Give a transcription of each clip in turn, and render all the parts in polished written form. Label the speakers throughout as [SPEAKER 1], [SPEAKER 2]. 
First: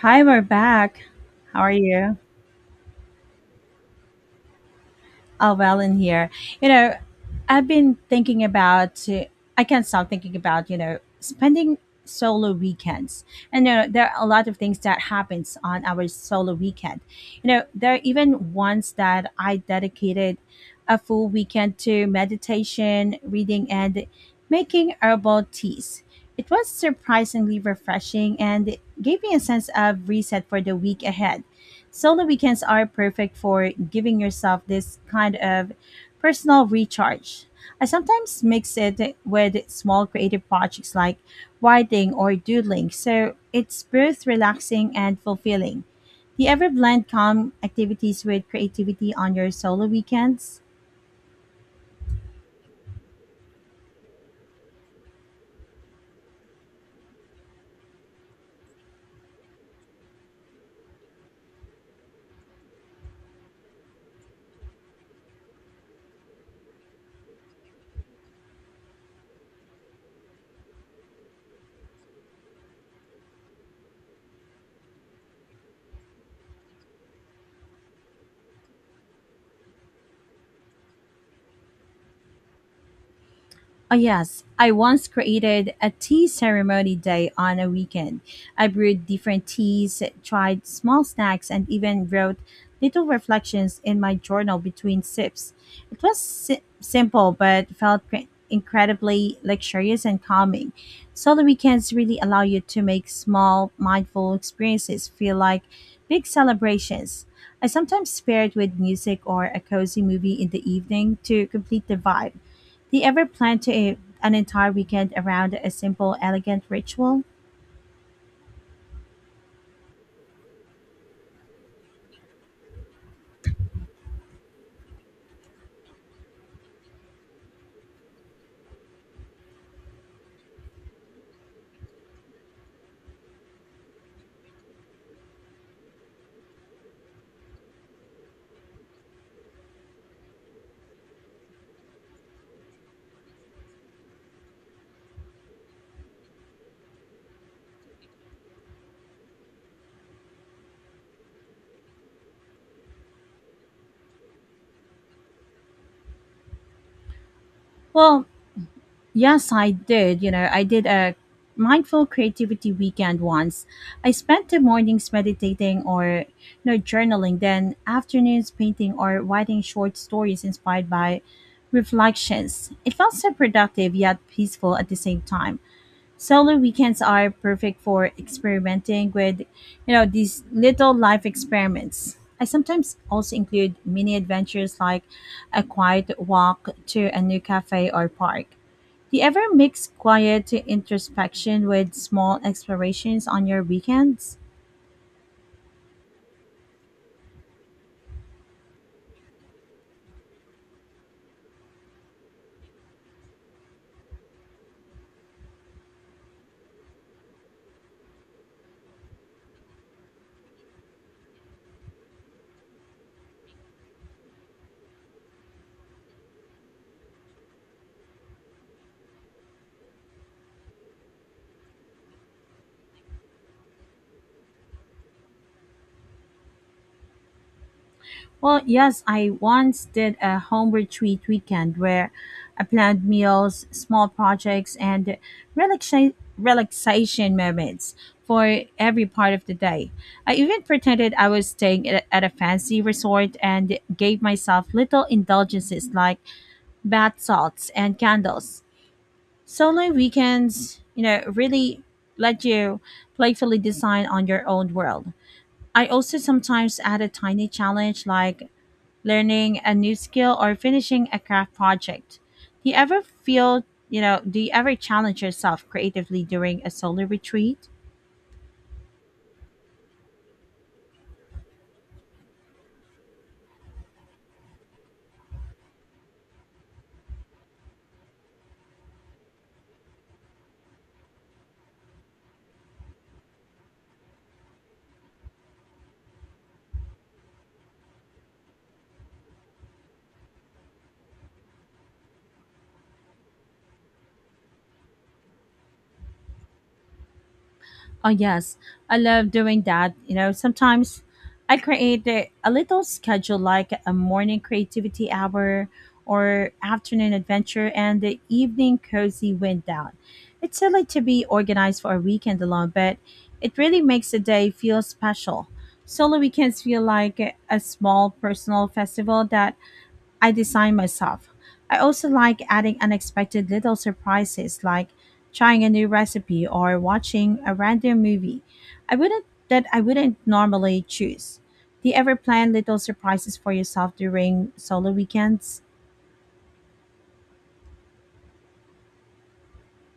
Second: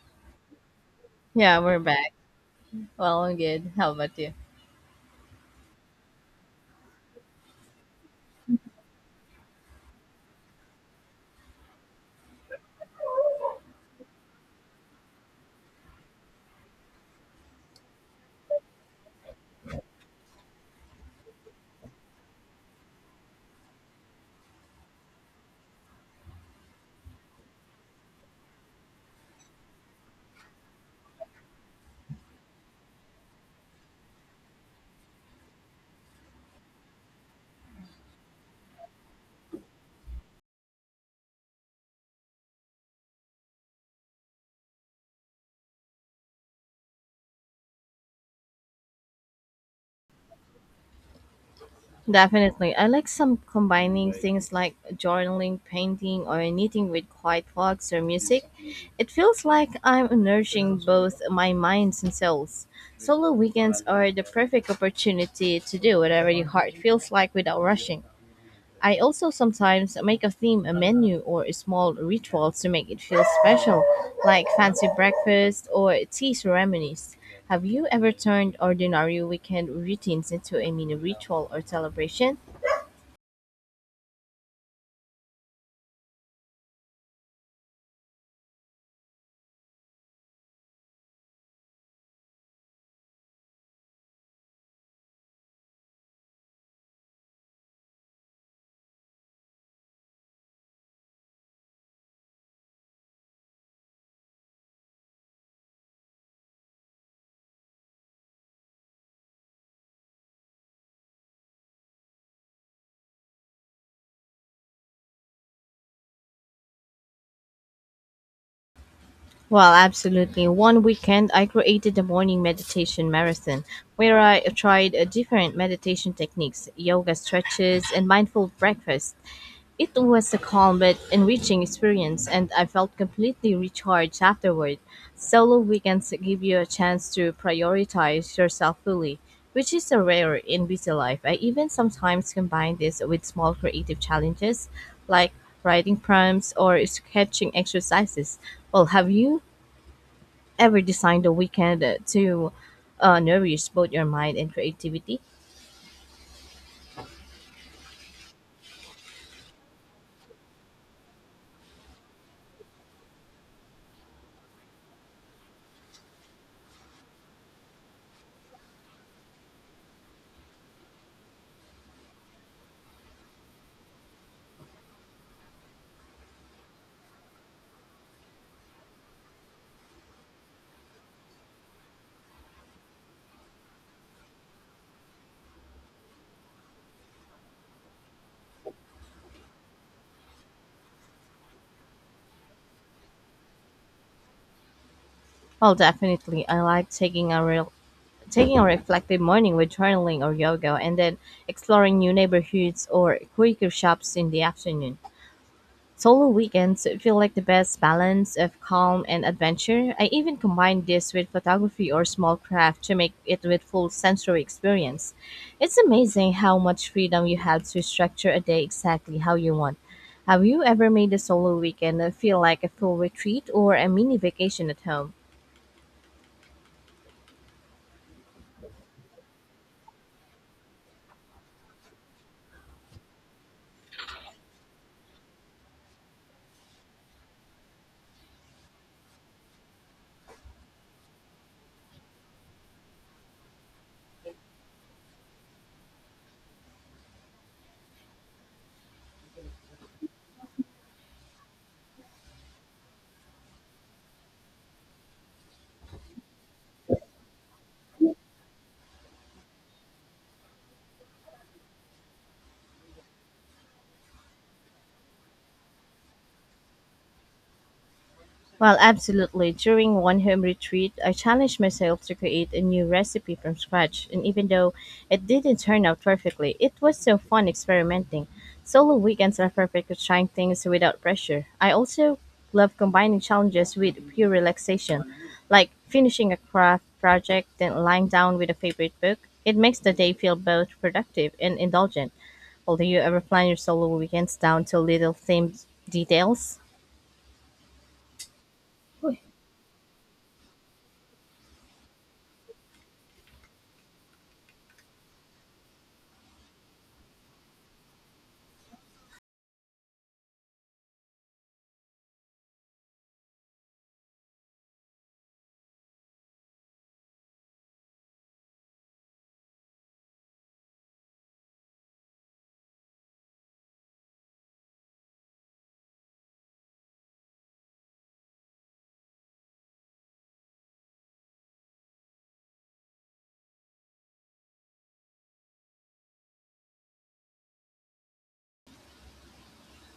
[SPEAKER 1] Hi, we're back. How
[SPEAKER 2] Yeah,
[SPEAKER 1] are
[SPEAKER 2] we're back.
[SPEAKER 1] you?
[SPEAKER 2] Well, I'm good. How about you?
[SPEAKER 1] Oh, well, in here. You know, I've been thinking about, I can't stop thinking about, spending solo weekends. And there are a lot of things that happens on our solo weekend. You know, there are even ones that I dedicated a full weekend to meditation, reading, and making herbal teas. It was surprisingly refreshing and gave me a sense of reset for the week ahead. Solo weekends are perfect for giving yourself this kind of personal recharge. I sometimes mix it with small creative projects like writing or doodling, so it's both relaxing and fulfilling. Do you ever blend calm activities with creativity on your solo weekends?
[SPEAKER 2] Definitely. I like some combining things like journaling, painting, or knitting with quiet walks or music. It feels like I'm nourishing both my minds and souls. Solo weekends are the perfect opportunity to do whatever your heart feels like without rushing. I also sometimes make a theme a menu or a small rituals to make it feel special, like fancy breakfast or tea ceremonies. Have you ever turned ordinary weekend routines into a mini ritual or celebration?
[SPEAKER 1] Oh, yes. I once created a tea ceremony day on a weekend. I brewed different teas, tried small snacks, and even wrote little reflections in my journal between sips. It was simple, but felt incredibly luxurious and calming. So, the weekends really allow you to make small, mindful experiences feel like big celebrations. I sometimes pair it with music or a cozy movie in the evening to complete the vibe. Do you ever plan an entire weekend around a simple, elegant ritual?
[SPEAKER 2] Well, absolutely. One weekend, I created a morning meditation marathon where I tried different meditation techniques, yoga stretches, and mindful breakfast. It was a calm but enriching experience, and I felt completely recharged afterward. Solo weekends give you a chance to prioritize yourself fully, which is a rare in busy life. I even sometimes combine this with small creative challenges like writing prompts or sketching exercises. Well, have you ever designed a weekend to nourish both your mind and creativity?
[SPEAKER 1] Well, yes, I did. You know, I did a mindful creativity weekend once. I spent the mornings meditating or journaling, then afternoons painting or writing short stories inspired by reflections. It felt so productive yet peaceful at the same time. Solo weekends are perfect for experimenting with, these little life experiments. I sometimes also include mini adventures like a quiet walk to a new cafe or park. Do you ever mix quiet introspection with small explorations on your weekends?
[SPEAKER 2] Well, definitely. I like taking a reflective morning with journaling or yoga, and then exploring new neighborhoods or quirky shops in the afternoon. Solo weekends feel like the best balance of calm and adventure. I even combine this with photography or small craft to make it with full sensory experience. It's amazing how much freedom you have to structure a day exactly how you want. Have you ever made a solo weekend feel like a full retreat or a mini vacation at home?
[SPEAKER 1] Well, yes, I once did a home retreat weekend where I planned meals, small projects, and relaxation moments for every part of the day. I even pretended I was staying at a fancy resort and gave myself little indulgences like bath salts and candles. Solo weekends, really let you playfully design on your own world. I also sometimes add a tiny challenge like learning a new skill, or finishing a craft project. Do you ever feel, do you ever challenge yourself creatively during a solo retreat?
[SPEAKER 2] Well, absolutely. During one home retreat, I challenged myself to create a new recipe from scratch, and even though it didn't turn out perfectly, it was so fun experimenting. Solo weekends are perfect for trying things without pressure. I also love combining challenges with pure relaxation, like finishing a craft project, then lying down with a favorite book. It makes the day feel both productive and indulgent. Well, do you ever plan your solo weekends down to little themed details?
[SPEAKER 1] Oh, yes. I love doing that. You know, sometimes I create a little schedule like a morning creativity hour or afternoon adventure and the evening cozy wind down. It's silly to be organized for a weekend alone, but it really makes the day feel special. Solo weekends feel like a small personal festival that I design myself. I also like adding unexpected little surprises like trying a new recipe or watching a random movie I wouldn't normally choose. Do you ever plan little surprises for yourself during solo weekends?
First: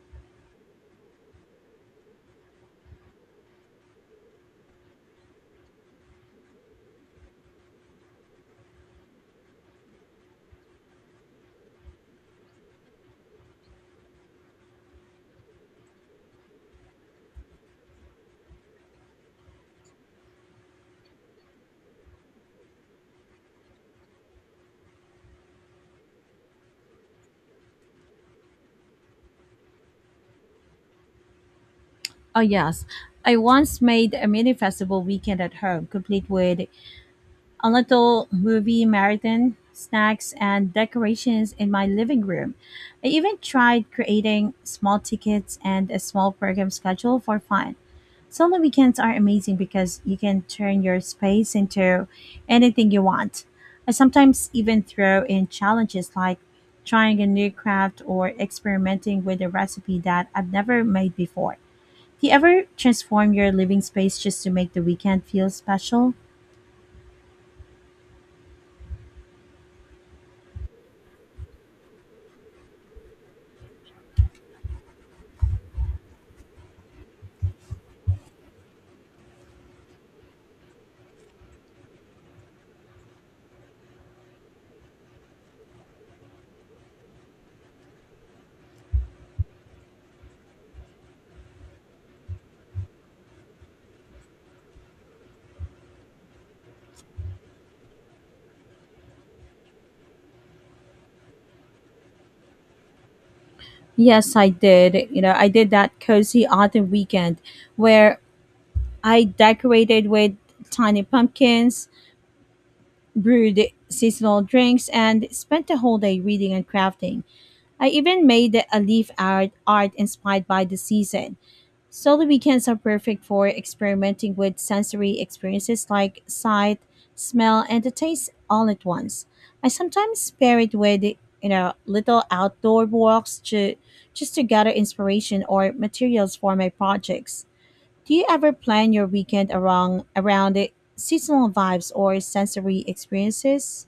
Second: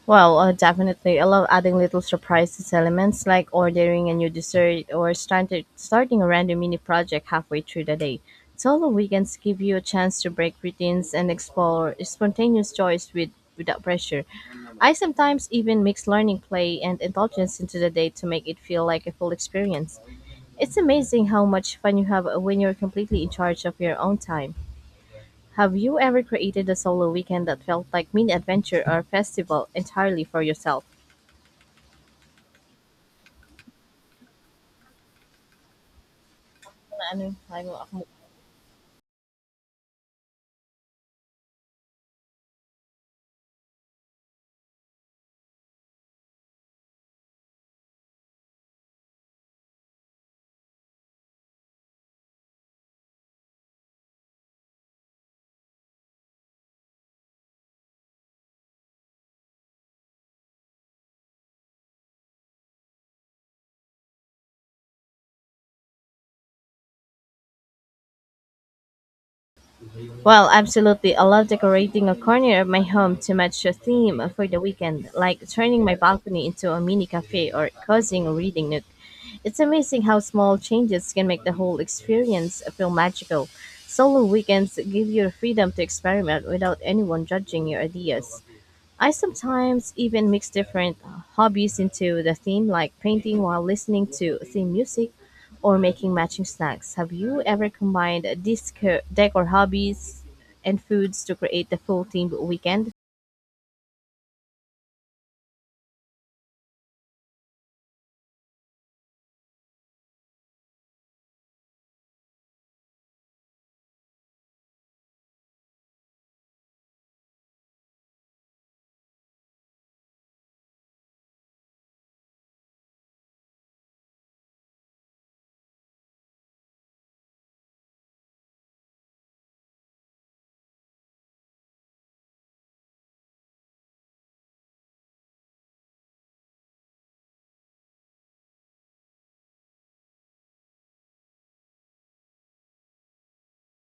[SPEAKER 2] Well, definitely. I love adding little surprises elements like ordering a new dessert or starting a random mini project halfway through the day. Solo weekends give you a chance to break routines and explore spontaneous joys without pressure. I sometimes even mix learning, play, and indulgence into the day to make it feel like a full experience. It's amazing how much fun you have when you're completely in charge of your own time. Have you ever created a solo weekend that felt like mini adventure or festival entirely for yourself?
[SPEAKER 1] Oh yes. I once made a mini festival weekend at home, complete with a little movie marathon, snacks, and decorations in my living room. I even tried creating small tickets and a small program schedule for fun. Solo weekends are amazing because you can turn your space into anything you want. I sometimes even throw in challenges like trying a new craft or experimenting with a recipe that I've never made before. Do you ever transform your living space just to make the weekend feel special?
[SPEAKER 2] Well, absolutely. I love decorating a corner of my home to match a theme for the weekend, like turning my balcony into a mini cafe or cozying a reading nook. It's amazing how small changes can make the whole experience feel magical. Solo weekends give you freedom to experiment without anyone judging your ideas. I sometimes even mix different hobbies into the theme, like painting while listening to theme music or making matching snacks. Have you ever combined decor hobbies and foods to create the full themed weekend?
[SPEAKER 1] Yes, I did. You know, I did that cozy autumn weekend where I decorated with tiny pumpkins, brewed seasonal drinks, and spent the whole day reading and crafting. I even made a art inspired by the season. Study weekends are perfect for experimenting with sensory experiences like sight, smell, and the taste all at once. I sometimes pair it with, little outdoor walks to just to gather inspiration or materials for my projects. Do you ever plan your weekend around the seasonal vibes or sensory experiences?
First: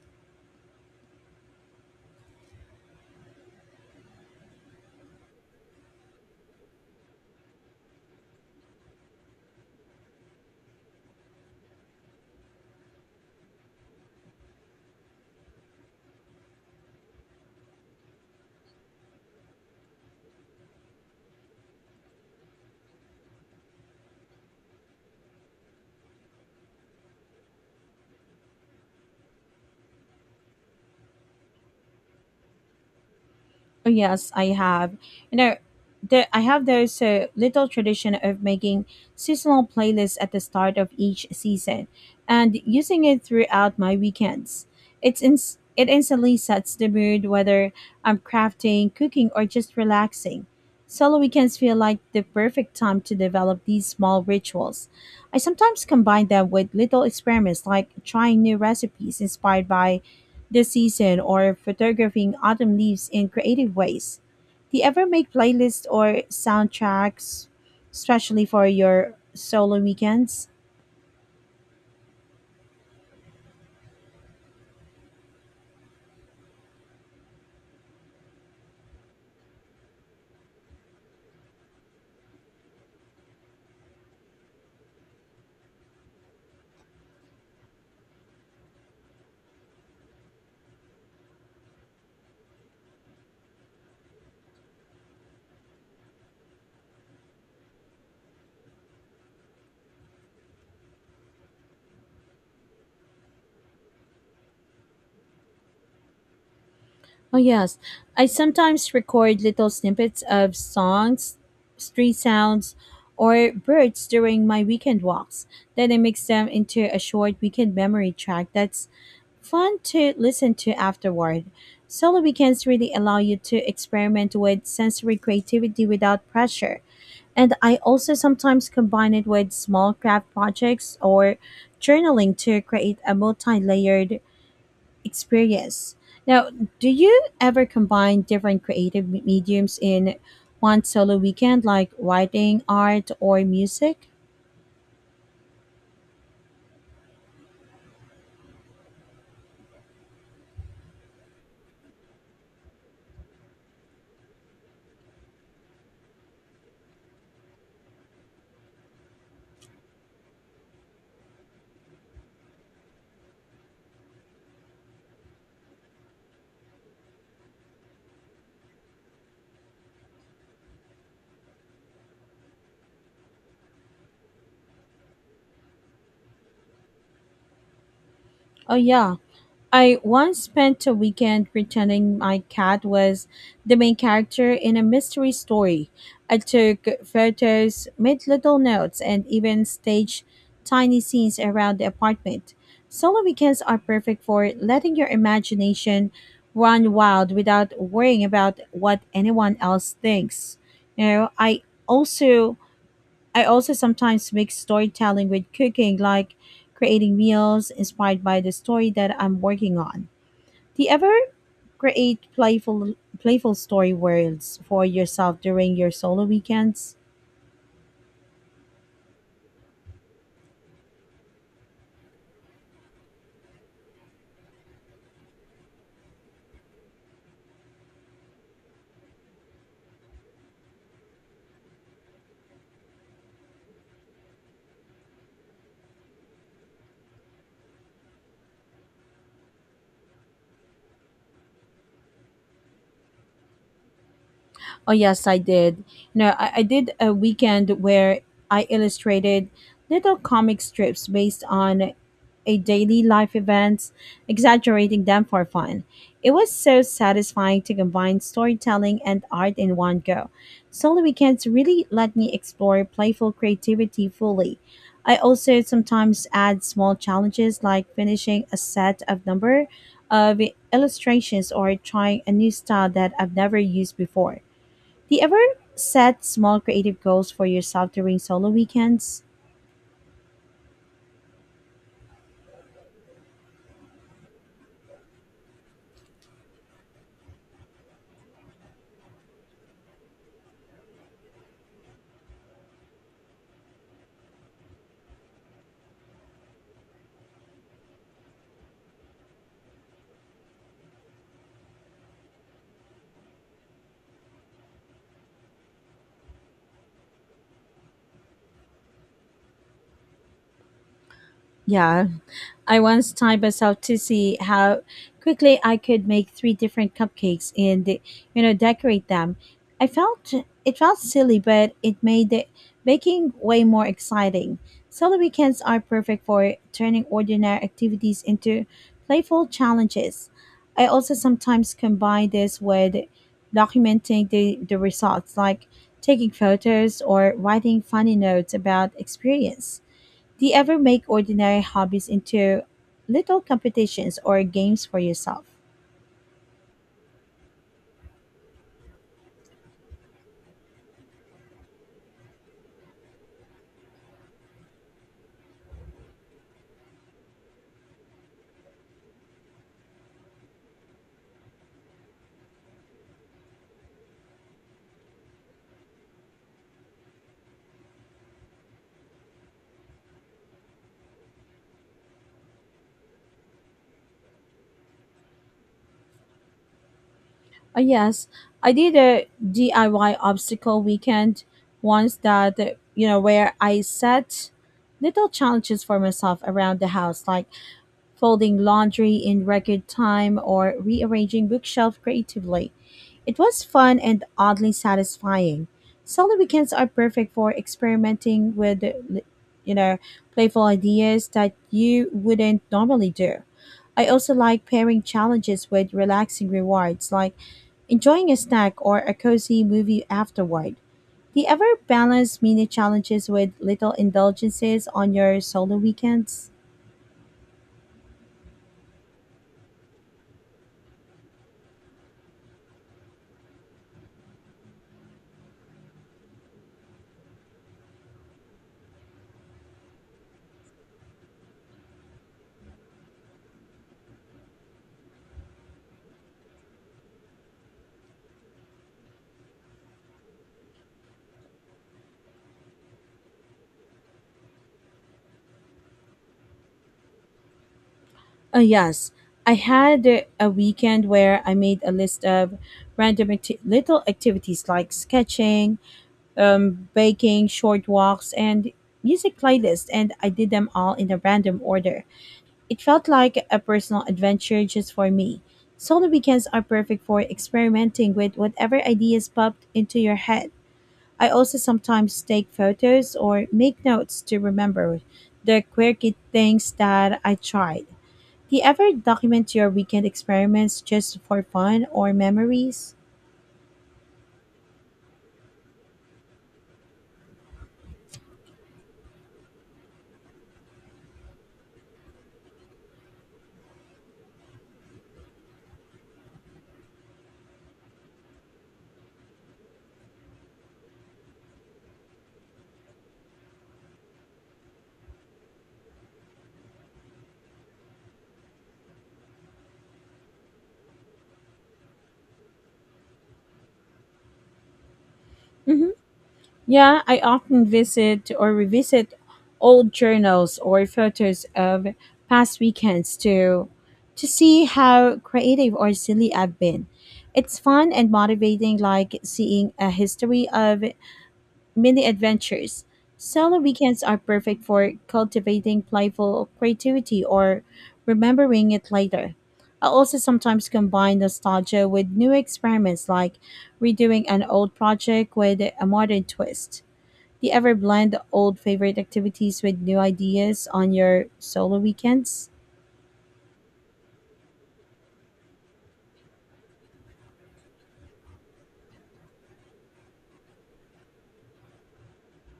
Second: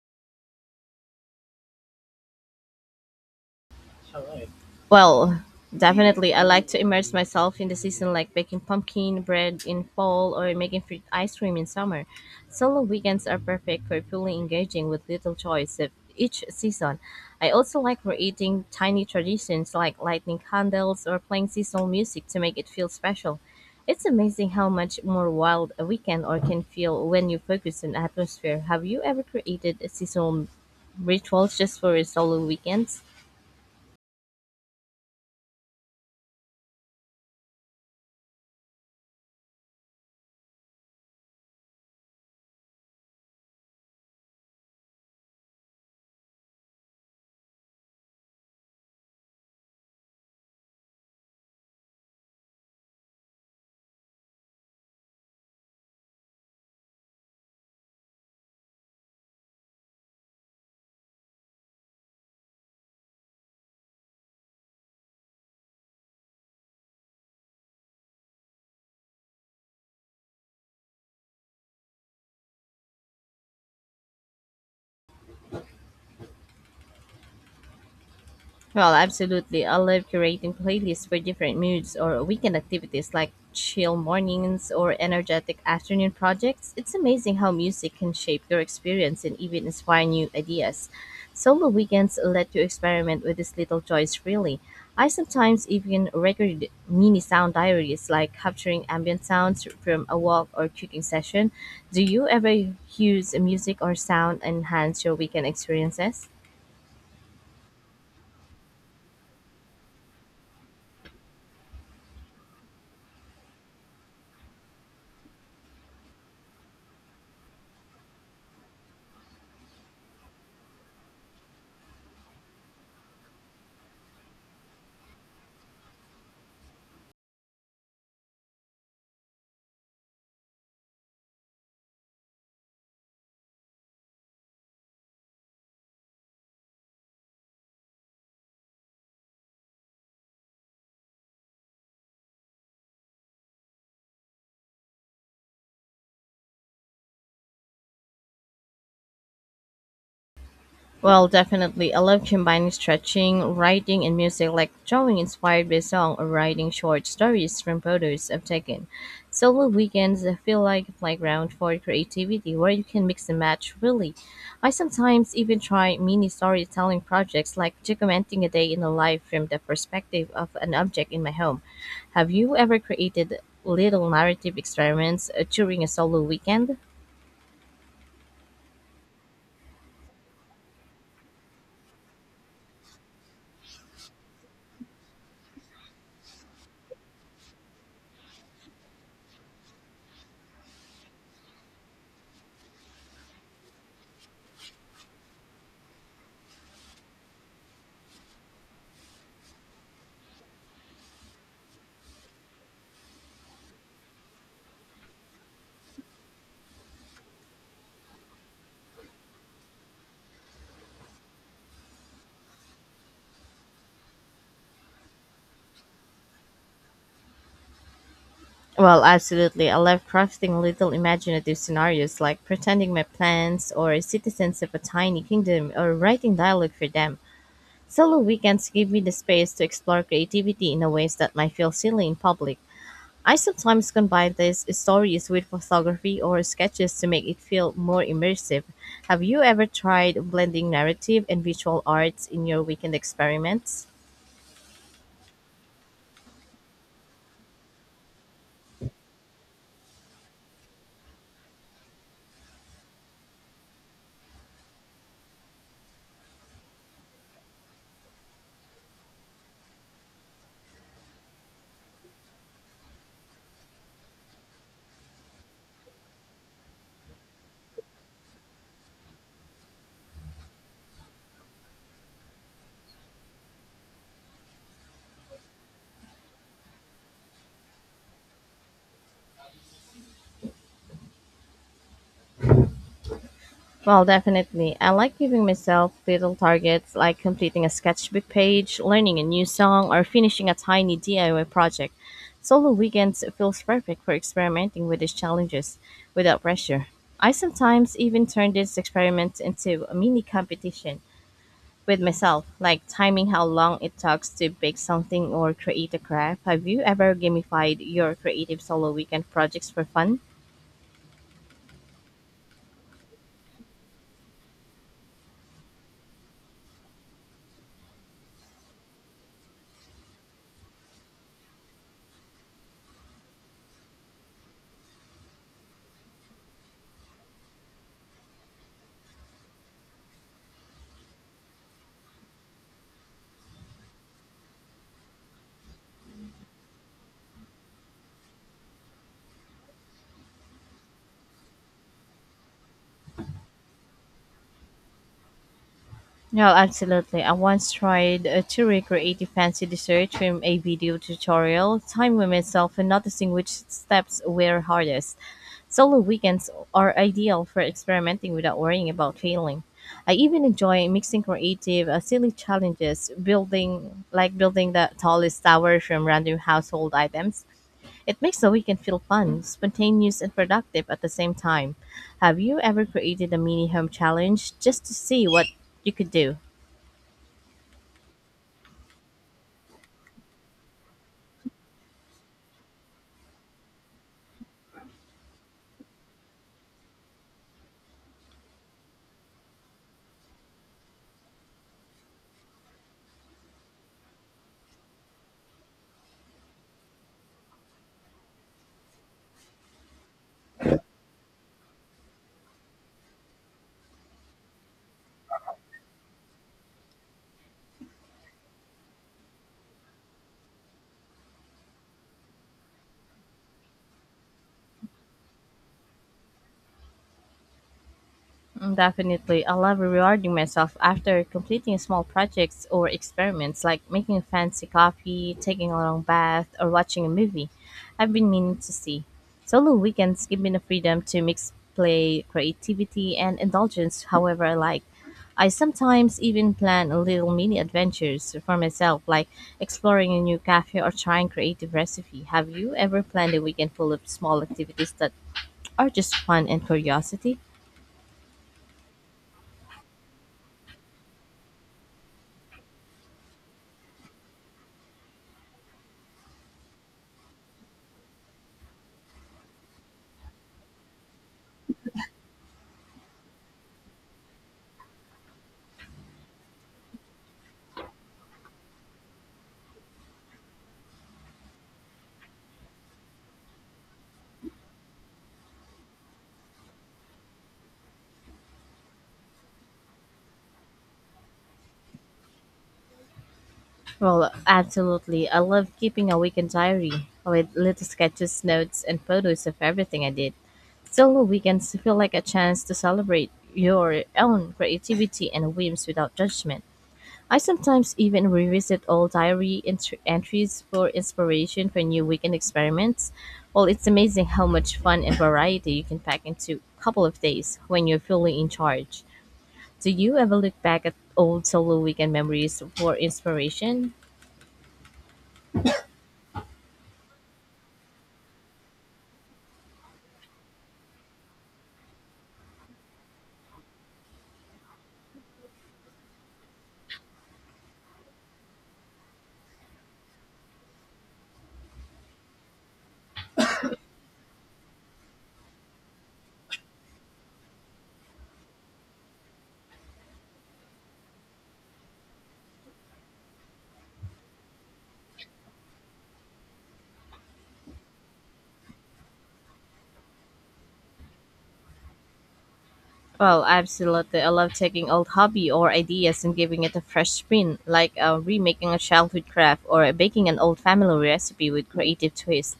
[SPEAKER 2] Well, definitely. I like to immerse myself in the season, like baking pumpkin bread in fall or making fruit ice cream in summer. Solo weekends are perfect for fully engaging with little choice of each season. I also like creating tiny traditions like lighting candles or playing seasonal music to make it feel special. It's amazing how much more wild a weekend or can feel when you focus on atmosphere. Have you ever created a seasonal rituals just for solo weekends?
[SPEAKER 1] Oh yes, I have. You know, I have those little tradition of making seasonal playlists at the start of each season, and using it throughout my weekends. It instantly sets the mood whether I'm crafting, cooking, or just relaxing. Solo weekends feel like the perfect time to develop these small rituals. I sometimes combine them with little experiments like trying new recipes inspired by this season or photographing autumn leaves in creative ways. Do you ever make playlists or soundtracks, especially for your solo weekends?
[SPEAKER 2] Well, absolutely. I love curating playlists for different moods or weekend activities like chill mornings or energetic afternoon projects. It's amazing how music can shape your experience and even inspire new ideas. Solo weekends let you experiment with these little joys freely. I sometimes even record mini sound diaries like capturing ambient sounds from a walk or cooking session. Do you ever use music or sound enhance your weekend experiences?
[SPEAKER 1] Oh, yes. I sometimes record little snippets of songs, street sounds, or birds during my weekend walks. Then I mix them into a short weekend memory track that's fun to listen to afterward. Solo weekends really allow you to experiment with sensory creativity without pressure. And I also sometimes combine it with small craft projects or journaling to create a multi layered experience. Now, do you ever combine different creative mediums in one solo weekend, like writing, art, or music?
[SPEAKER 2] Well, definitely. I love combining stretching, writing, and music, like drawing inspired by song or writing short stories from photos I've taken. Solo weekends feel like a playground for creativity where you can mix and match, really. I sometimes even try mini storytelling projects, like documenting a day in the life from the perspective of an object in my home. Have you ever created little narrative experiments during a solo weekend?
[SPEAKER 1] Oh, yeah. I once spent a weekend pretending my cat was the main character in a mystery story. I took photos, made little notes, and even staged tiny scenes around the apartment. Solo weekends are perfect for letting your imagination run wild without worrying about what anyone else thinks. You know, also I also sometimes mix storytelling with cooking, like creating meals inspired by the story that I'm working on. Do you ever create playful story worlds for yourself during your solo weekends?
[SPEAKER 2] Well, absolutely. I love crafting little imaginative scenarios like pretending my plants or citizens of a tiny kingdom or writing dialogue for them. Solo weekends give me the space to explore creativity in a ways that might feel silly in public. I sometimes combine these stories with photography or sketches to make it feel more immersive. Have you ever tried blending narrative and visual arts in your weekend experiments?
[SPEAKER 1] Oh yes, I did. No, I did a weekend where I illustrated little comic strips based on a daily life events, exaggerating them for fun. It was so satisfying to combine storytelling and art in one go. Solo weekends really let me explore playful creativity fully. I also sometimes add small challenges like finishing a set of number of illustrations or trying a new style that I've never used before. Do you ever set small creative goals for yourself during solo weekends?
[SPEAKER 2] Well, definitely. I like giving myself little targets like completing a sketchbook page, learning a new song, or finishing a tiny DIY project. Solo weekends feels perfect for experimenting with these challenges without pressure. I sometimes even turn these experiments into a mini competition with myself, like timing how long it takes to bake something or create a craft. Have you ever gamified your creative solo weekend projects for fun?
[SPEAKER 1] Yeah, I once timed myself to see how quickly I could make three different cupcakes and decorate them. I felt it felt silly, but it made the baking way more exciting. Solo weekends are perfect for turning ordinary activities into playful challenges. I also sometimes combine this with documenting the results, like taking photos or writing funny notes about experience. Do you ever make ordinary hobbies into little competitions or games for yourself?
[SPEAKER 2] No, absolutely. I once tried to recreate a fancy dessert from a video tutorial, timing myself and noticing which steps were hardest. Solo weekends are ideal for experimenting without worrying about failing. I even enjoy mixing creative, silly challenges, building the tallest tower from random household items. It makes the weekend feel fun, spontaneous, and productive at the same time. Have you ever created a mini home challenge just to see what you could do?
[SPEAKER 1] Oh, yes, I did a DIY obstacle weekend once that, where I set little challenges for myself around the house, like folding laundry in record time or rearranging bookshelf creatively. It was fun and oddly satisfying. Solo weekends are perfect for experimenting with, you know, playful ideas that you wouldn't normally do. I also like pairing challenges with relaxing rewards, like enjoying a snack or a cozy movie afterward. Do you ever balance mini challenges with little indulgences on your solo weekends?
[SPEAKER 2] Mm, definitely. I love rewarding myself after completing small projects or experiments like making a fancy coffee, taking a long bath, or watching a movie I've been meaning to see. Solo weekends give me the freedom to mix play, creativity, and indulgence however I like. I sometimes even plan a little mini adventures for myself, like exploring a new cafe or trying creative recipe. Have you ever planned a weekend full of small activities that are just fun and curiosity?
[SPEAKER 1] Yes, I had a weekend where I made a list of random little activities like sketching, baking, short walks, and music playlists, and I did them all in a random order. It felt like a personal adventure just for me. Solo weekends are perfect for experimenting with whatever ideas popped into your head. I also sometimes take photos or make notes to remember the quirky things that I tried. Do you ever document your weekend experiments just for fun or memories?
[SPEAKER 2] Well, absolutely. I love keeping a weekend diary with little sketches, notes, and photos of everything I did. Solo weekends feel like a chance to celebrate your own creativity and whims without judgment. I sometimes even revisit old diary entr entries for inspiration for new weekend experiments. Well, it's amazing how much fun and variety you can pack into a couple of days when you're fully in charge. Do you ever look back at old solo weekend memories for inspiration?
[SPEAKER 1] Hmm. Yeah, I often visit or revisit old journals or photos of past weekends to see how creative or silly I've been. It's fun and motivating, like seeing a history of mini adventures. Summer weekends are perfect for cultivating playful creativity or remembering it later. I also sometimes combine nostalgia with new experiments like redoing an old project with a modern twist. Do you ever blend old favorite activities with new ideas on your solo weekends?
[SPEAKER 2] Well, absolutely. I love taking old hobby or ideas and giving it a fresh spin, like remaking a childhood craft or baking an old family recipe with creative twist.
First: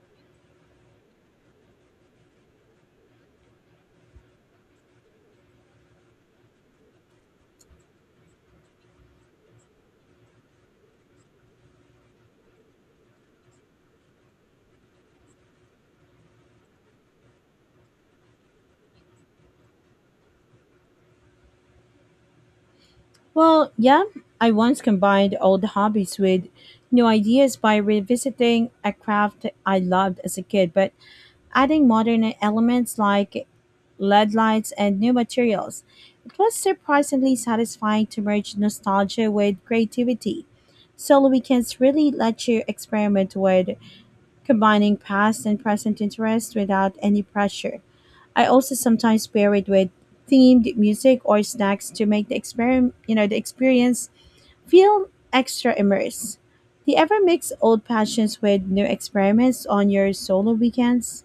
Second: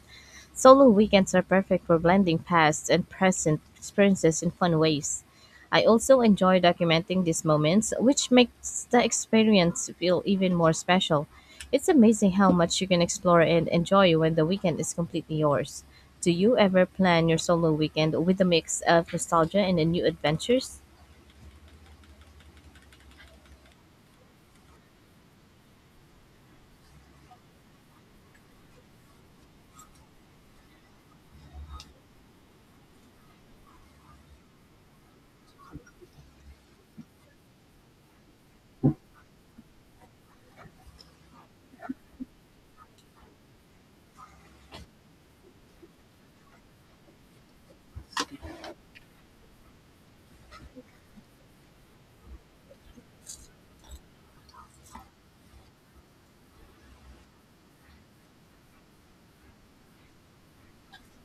[SPEAKER 2] Solo weekends are perfect for blending past and present experiences in fun ways. I also enjoy documenting these moments, which makes the experience feel even more special. It's amazing how much you can explore and enjoy when the weekend is completely yours. Do you ever plan your solo weekend with a mix of nostalgia and new adventures?
[SPEAKER 1] Well, yeah, I once combined old hobbies with new ideas by revisiting a craft I loved as a kid, but adding modern elements like LED lights and new materials. It was surprisingly satisfying to merge nostalgia with creativity. Solo weekends really let you experiment with combining past and present interests without any pressure. I also sometimes pair it with themed music or snacks to make the experiment, you know, the experience feel extra immersed. Do you ever mix old passions with new experiments on your solo weekends?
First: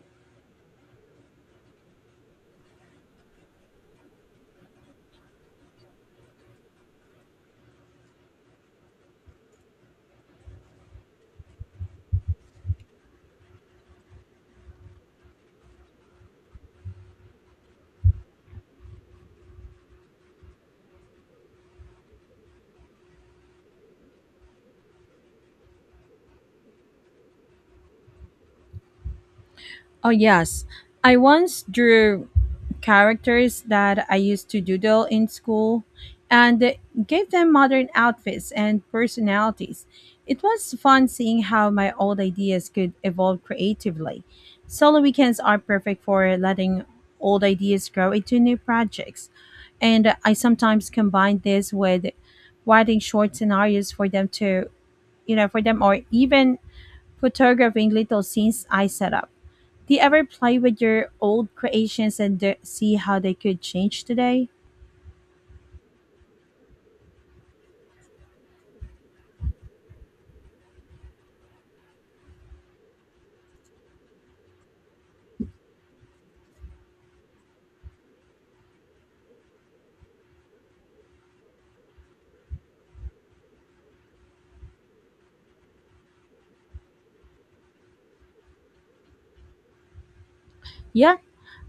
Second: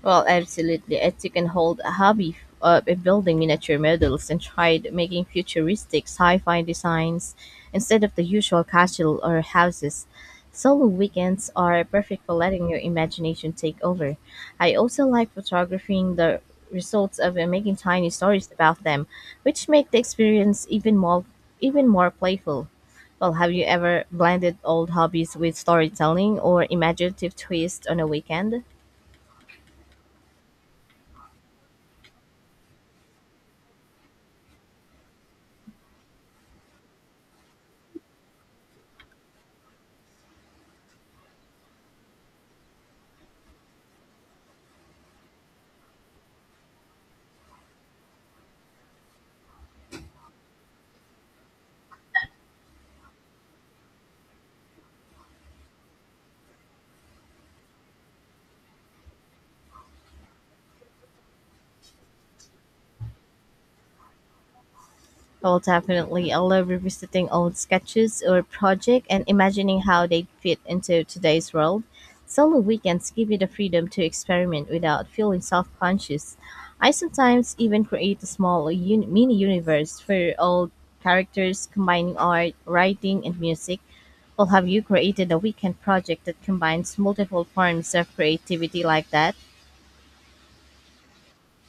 [SPEAKER 2] Well, absolutely. As you can hold a hobby of building miniature models and tried making futuristic sci-fi designs instead of the usual castle or houses. Solo weekends are perfect for letting your imagination take over. I also like photographing the results of making tiny stories about them, which make the experience even more playful. Well, have you ever blended old hobbies with storytelling or imaginative twist on a weekend?
[SPEAKER 1] Oh, yes. I once drew characters that I used to doodle in school and gave them modern outfits and personalities. It was fun seeing how my old ideas could evolve creatively. Solo weekends are perfect for letting old ideas grow into new projects. And I sometimes combine this with writing short scenarios for them to, you know, for them or even photographing little scenes I set up. Do you ever play with your old creations and see how they could change today?
[SPEAKER 2] Well, definitely. I love revisiting old sketches or project and imagining how they fit into today's world. Solo weekends give you the freedom to experiment without feeling self-conscious. I sometimes even create a mini universe for old characters, combining art, writing, and music. Well, have you created a weekend project that combines multiple forms of creativity like that?
[SPEAKER 1] Yeah,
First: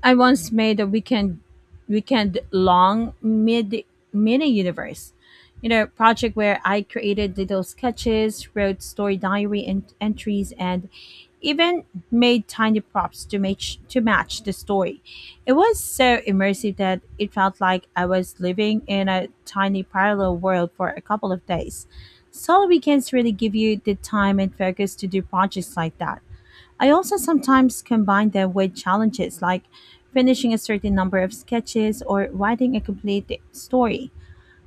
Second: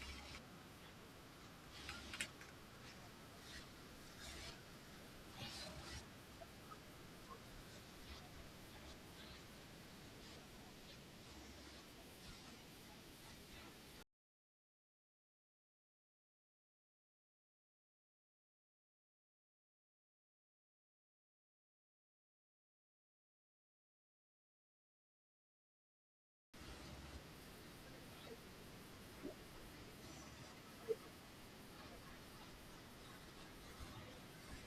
[SPEAKER 1] I once made a weekend long mid mini universe. Project where I created little sketches, wrote story diary and entries, and even made tiny props to match the story. It was so immersive that it felt like I was living in a tiny parallel world for a couple of days. Solo weekends really give you the time and focus to do projects like that. I also sometimes combine them with challenges like finishing a certain number of sketches or writing a complete story.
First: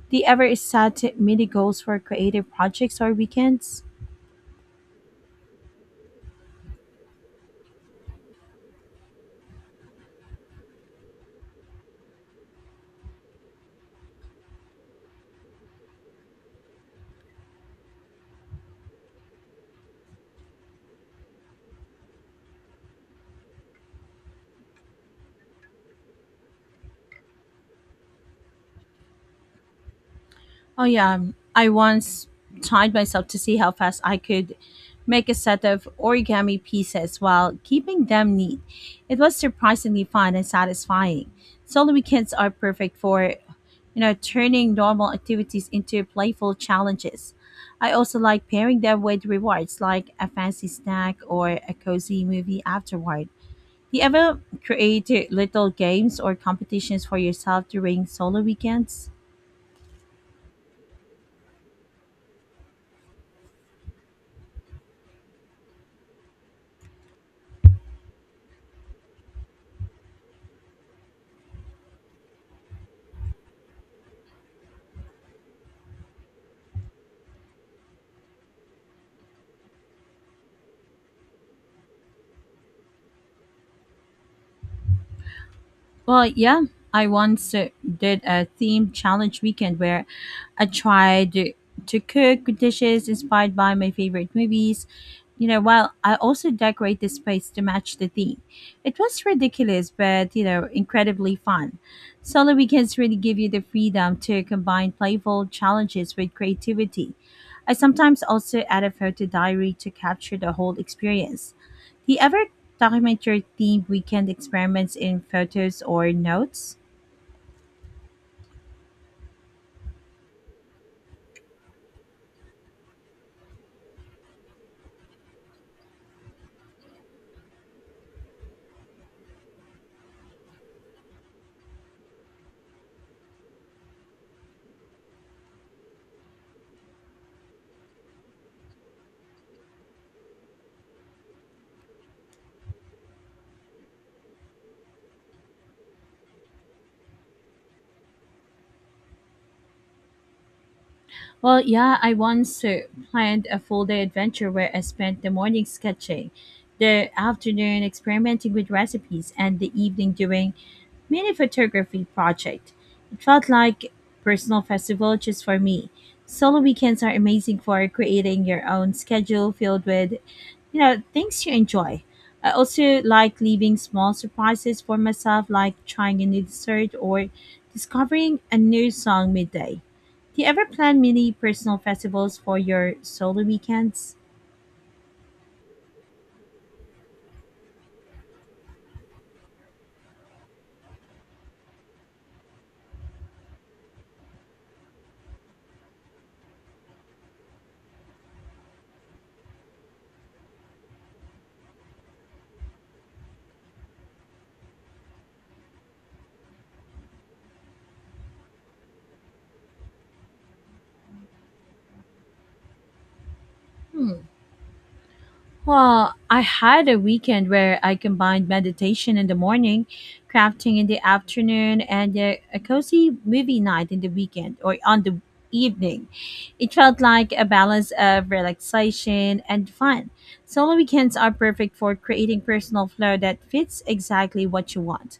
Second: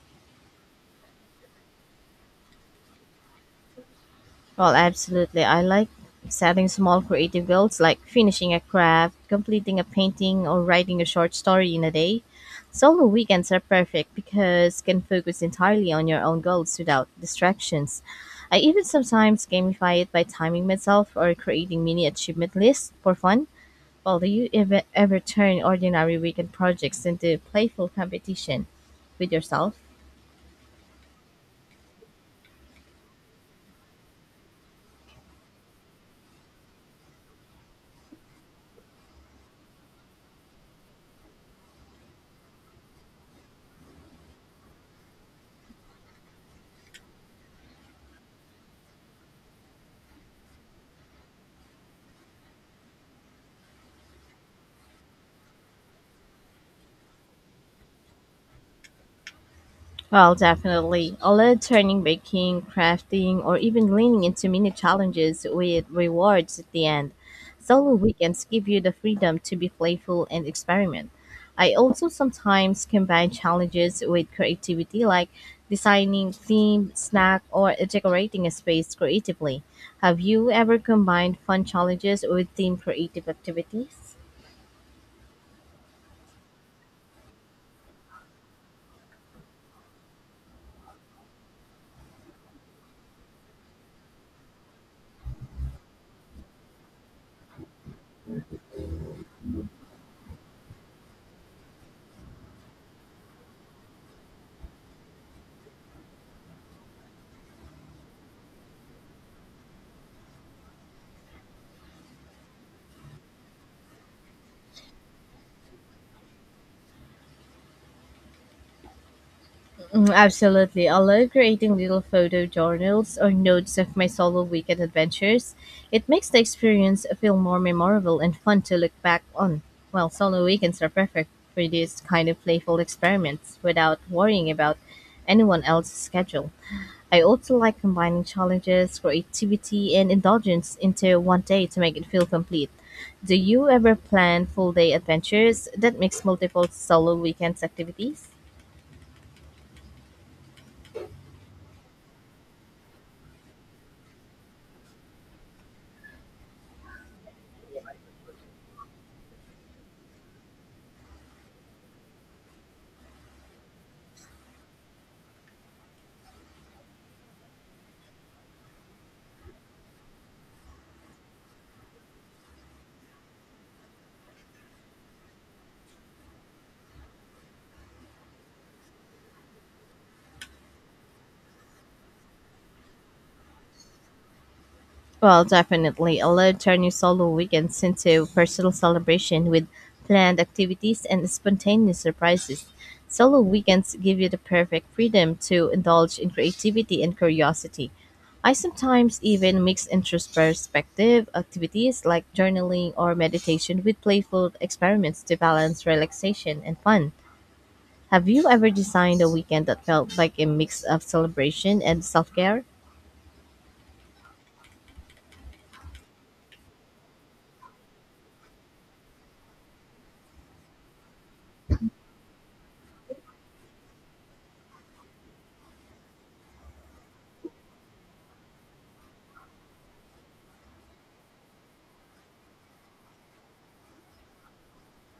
[SPEAKER 1] Do you ever set mini goals for creative projects or weekends?
[SPEAKER 2] Well, absolutely. I like setting small creative goals like finishing a craft, completing a painting, or writing a short story in a day. Solo weekends are perfect because you can focus entirely on your own goals without distractions. I even sometimes gamify it by timing myself or creating mini achievement lists for fun. Well, do you ever turn ordinary weekend projects into playful competition with yourself?
[SPEAKER 1] Oh, yeah. I once timed myself to see how fast I could make a set of origami pieces while keeping them neat. It was surprisingly fun and satisfying. Solo weekends are perfect for turning normal activities into playful challenges. I also like pairing them with rewards like a fancy snack or a cozy movie afterward. Do you ever create little games or competitions for yourself during solo weekends?
[SPEAKER 2] Well, definitely. I love turning baking, crafting, or even leaning into mini challenges with rewards at the end. Solo weekends give you the freedom to be playful and experiment. I also sometimes combine challenges with creativity, like designing themed snack or decorating a space creatively. Have you ever combined fun challenges with themed creative activities?
[SPEAKER 1] Well, yeah, I once did a theme challenge weekend where I tried to cook dishes inspired by my favorite movies. You know, while I also decorate the space to match the theme. It was ridiculous, but you know, incredibly fun. Solo weekends really give you the freedom to combine playful challenges with creativity. I sometimes also add a photo diary to capture the whole experience. Do you ever document your theme weekend experiments in photos or notes?
[SPEAKER 2] Mm, absolutely. I love creating little photo journals or notes of my solo weekend adventures. It makes the experience feel more memorable and fun to look back on. Well, solo weekends are perfect for these kind of playful experiments without worrying about anyone else's schedule. I also like combining challenges, creativity, and indulgence into one day to make it feel complete. Do you ever plan full day adventures that mix multiple solo weekends activities?
[SPEAKER 1] Well, yeah, I once planned a full day adventure where I spent the morning sketching, the afternoon experimenting with recipes, and the evening doing mini photography project. It felt like personal festival just for me. Solo weekends are amazing for creating your own schedule filled with, you know, things you enjoy. I also like leaving small surprises for myself, like trying a new dessert or discovering a new song midday. Do you ever plan mini personal festivals for your solo weekends?
[SPEAKER 2] Well, definitely. Allow turn your solo weekends into personal celebration with planned activities and spontaneous surprises. Solo weekends give you the perfect freedom to indulge in creativity and curiosity. I sometimes even mix introspective activities like journaling or meditation with playful experiments to balance relaxation and fun. Have you ever designed a weekend that felt like a mix of celebration and self care?
[SPEAKER 1] Hmm. Well, I had a weekend where I combined meditation in the morning, crafting in the afternoon, and a cozy movie night in the weekend or on the evening. It felt like a balance of relaxation and fun. Solo weekends are perfect for creating personal flow that fits exactly what you want.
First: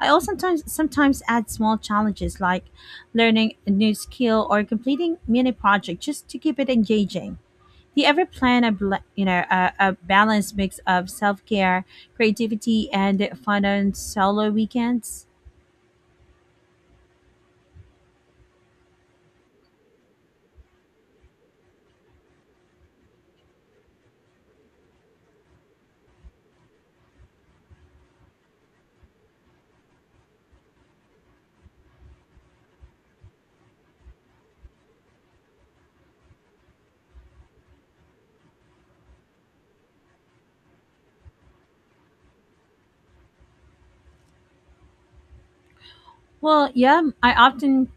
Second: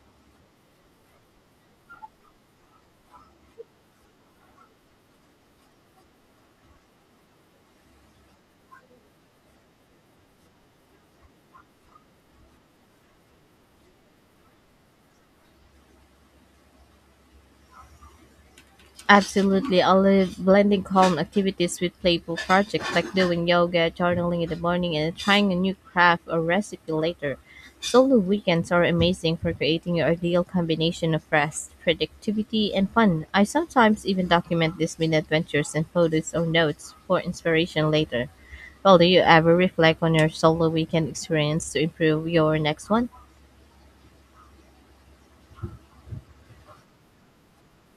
[SPEAKER 1] I also sometimes add small challenges like learning a new skill or completing mini project just to keep it engaging. Do you ever plan a you know a balanced mix of self care, creativity, and fun on solo weekends?
[SPEAKER 2] Absolutely. I love blending calm activities with playful projects like doing yoga, journaling in the morning, and trying a new craft or recipe later. Solo weekends are amazing for creating your ideal combination of rest, productivity, and fun. I sometimes even document these mini adventures in photos or notes for inspiration later. Well, do you ever reflect on your solo weekend experience to improve your next one?
[SPEAKER 1] Well, yeah, I often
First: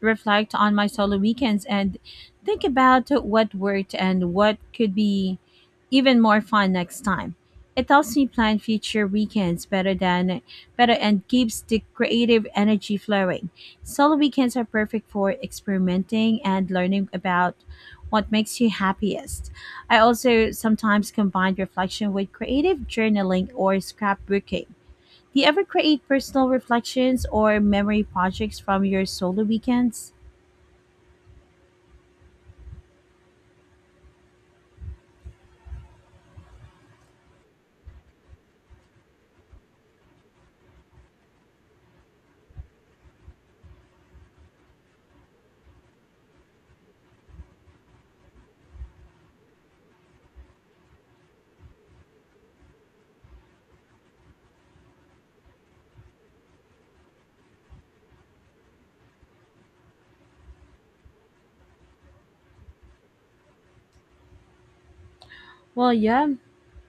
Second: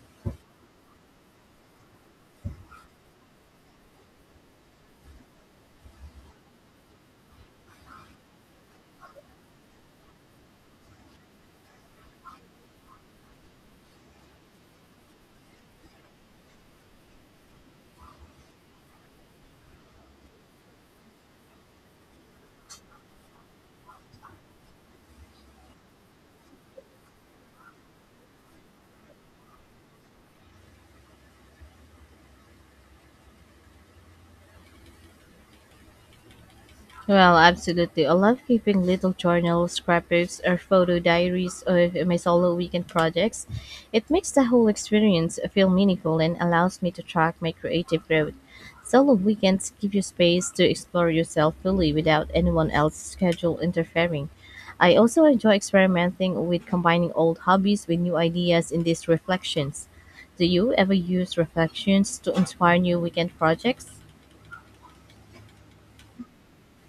[SPEAKER 1] reflect on my solo weekends and think about what worked and what could be even more fun next time. It helps me plan future weekends better and keeps the creative energy flowing. Solo weekends are perfect for experimenting and learning about what makes you happiest. I also sometimes combine reflection with creative journaling or scrapbooking. Do you ever create personal reflections or memory projects from your solo weekends?
[SPEAKER 2] Well, absolutely. I love keeping little journals, scrapbooks, or photo diaries of my solo weekend projects. It makes the whole experience feel meaningful and allows me to track my creative growth. Solo weekends give you space to explore yourself fully without anyone else's schedule interfering. I also enjoy experimenting with combining old hobbies with new ideas in these reflections. Do you ever use reflections to inspire new weekend projects?
[SPEAKER 1] Well, yeah,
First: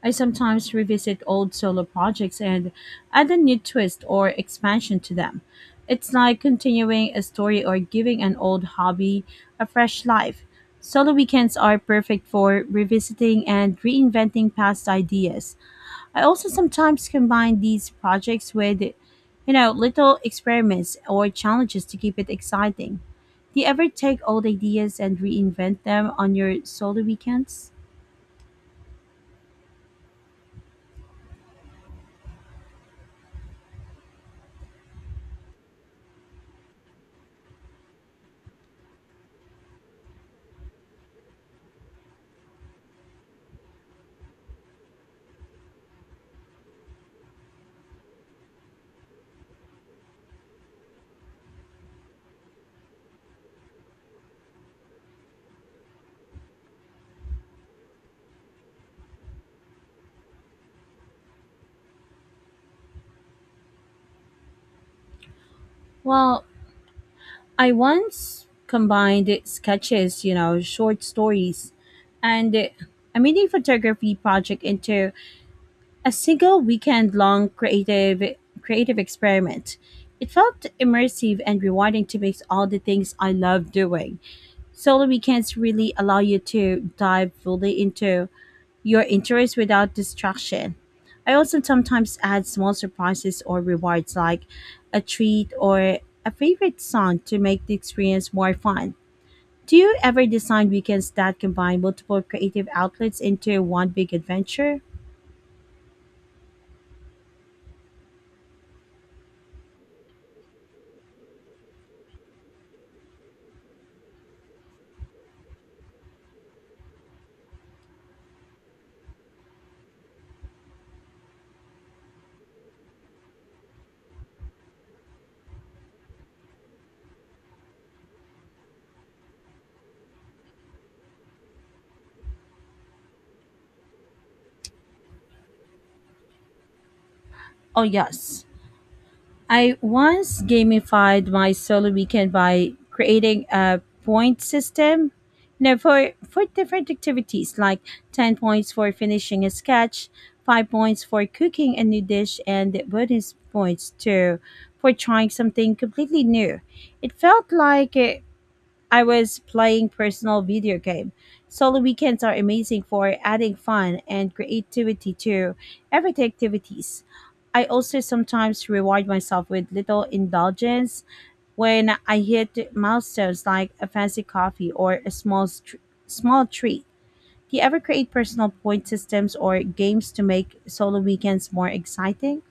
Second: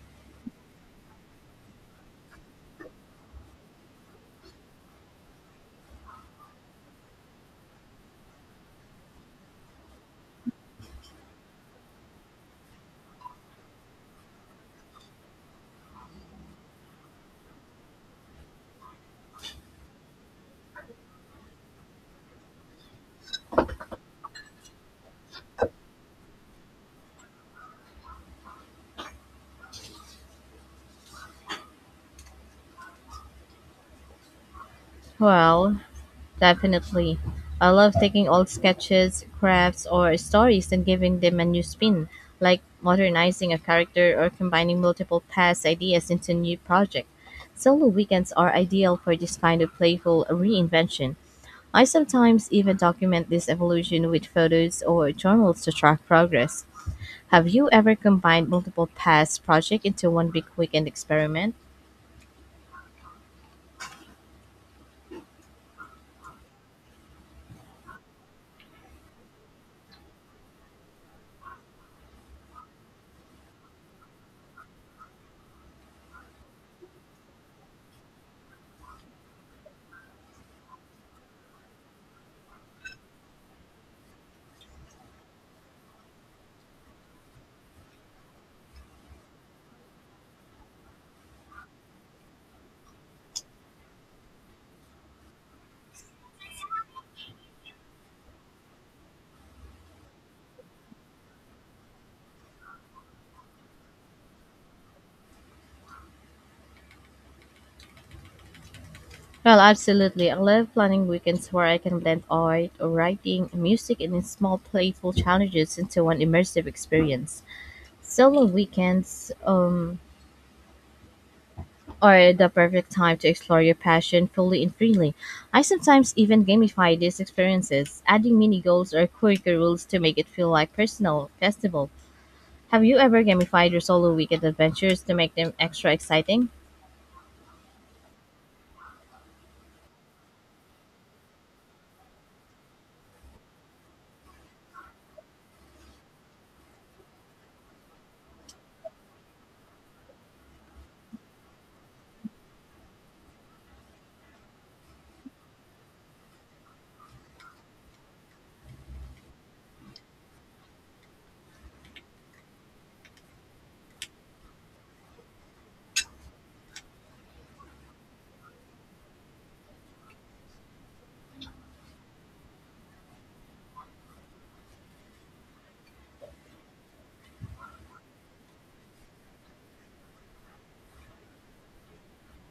[SPEAKER 1] I sometimes revisit old solo projects and add a new twist or expansion to them. It's like continuing a story or giving an old hobby a fresh life. Solo weekends are perfect for revisiting and reinventing past ideas. I also sometimes combine these projects with, you know, little experiments or challenges to keep it exciting. Do you ever take old ideas and reinvent them on your solo weekends?
[SPEAKER 2] Well, definitely. I love taking old sketches, crafts, or stories and giving them a new spin, like modernizing a character or combining multiple past ideas into a new project. Solo weekends are ideal for this kind of playful reinvention. I sometimes even document this evolution with photos or journals to track progress. Have you ever combined multiple past projects into one big weekend experiment?
[SPEAKER 1] Well, I once combined sketches, you know, short stories, and a mini photography project into a single weekend long creative experiment. It felt immersive and rewarding to mix all the things I love doing. Solo weekends really allow you to dive fully into your interest without distraction. I also sometimes add small surprises or rewards like a treat or a favorite song to make the experience more fun. Do you ever design weekends that combine multiple creative outlets into one big adventure?
[SPEAKER 2] Well, absolutely. I love planning weekends where I can blend art, writing, music, and small playful challenges into one immersive experience. Solo weekends are the perfect time to explore your passion fully and freely. I sometimes even gamify these experiences, adding mini goals or quirky rules to make it feel like personal festival. Have you ever gamified your solo weekend adventures to make them extra exciting?
[SPEAKER 1] Oh, yes. I once gamified my solo weekend by creating a point system. You know, for, different activities like 10 points for finishing a sketch, 5 points for cooking a new dish, and bonus points too for trying something completely new. It felt like I was playing personal video game. Solo weekends are amazing for adding fun and creativity to everyday activities. I also sometimes reward myself with little indulgence when I hit milestones like a fancy coffee or a small treat. Do you ever create personal point systems or games to make solo weekends more exciting?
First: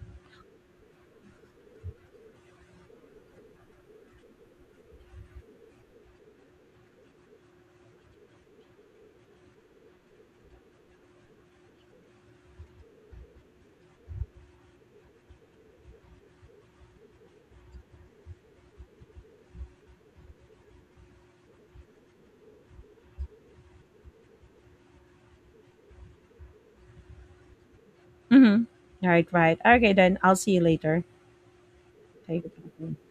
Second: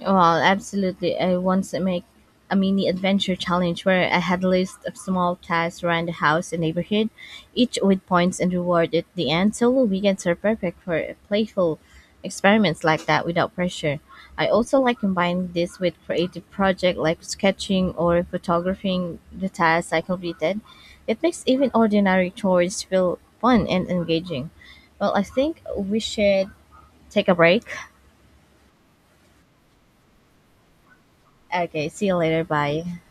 [SPEAKER 2] Well, absolutely. I once make a mini adventure challenge where I had a list of small tasks around the house and neighborhood, each with points and reward at the end. Solo weekends are perfect for playful experiments like that without pressure. I also like combining this with creative projects like sketching or photographing the tasks I completed. It makes even ordinary chores feel fun and engaging. Well, I think we should take a break.
[SPEAKER 1] Mm-hmm. All right, right. Okay, then I'll see you later.
[SPEAKER 2] Okay, see you later. Bye.
[SPEAKER 1] Okay.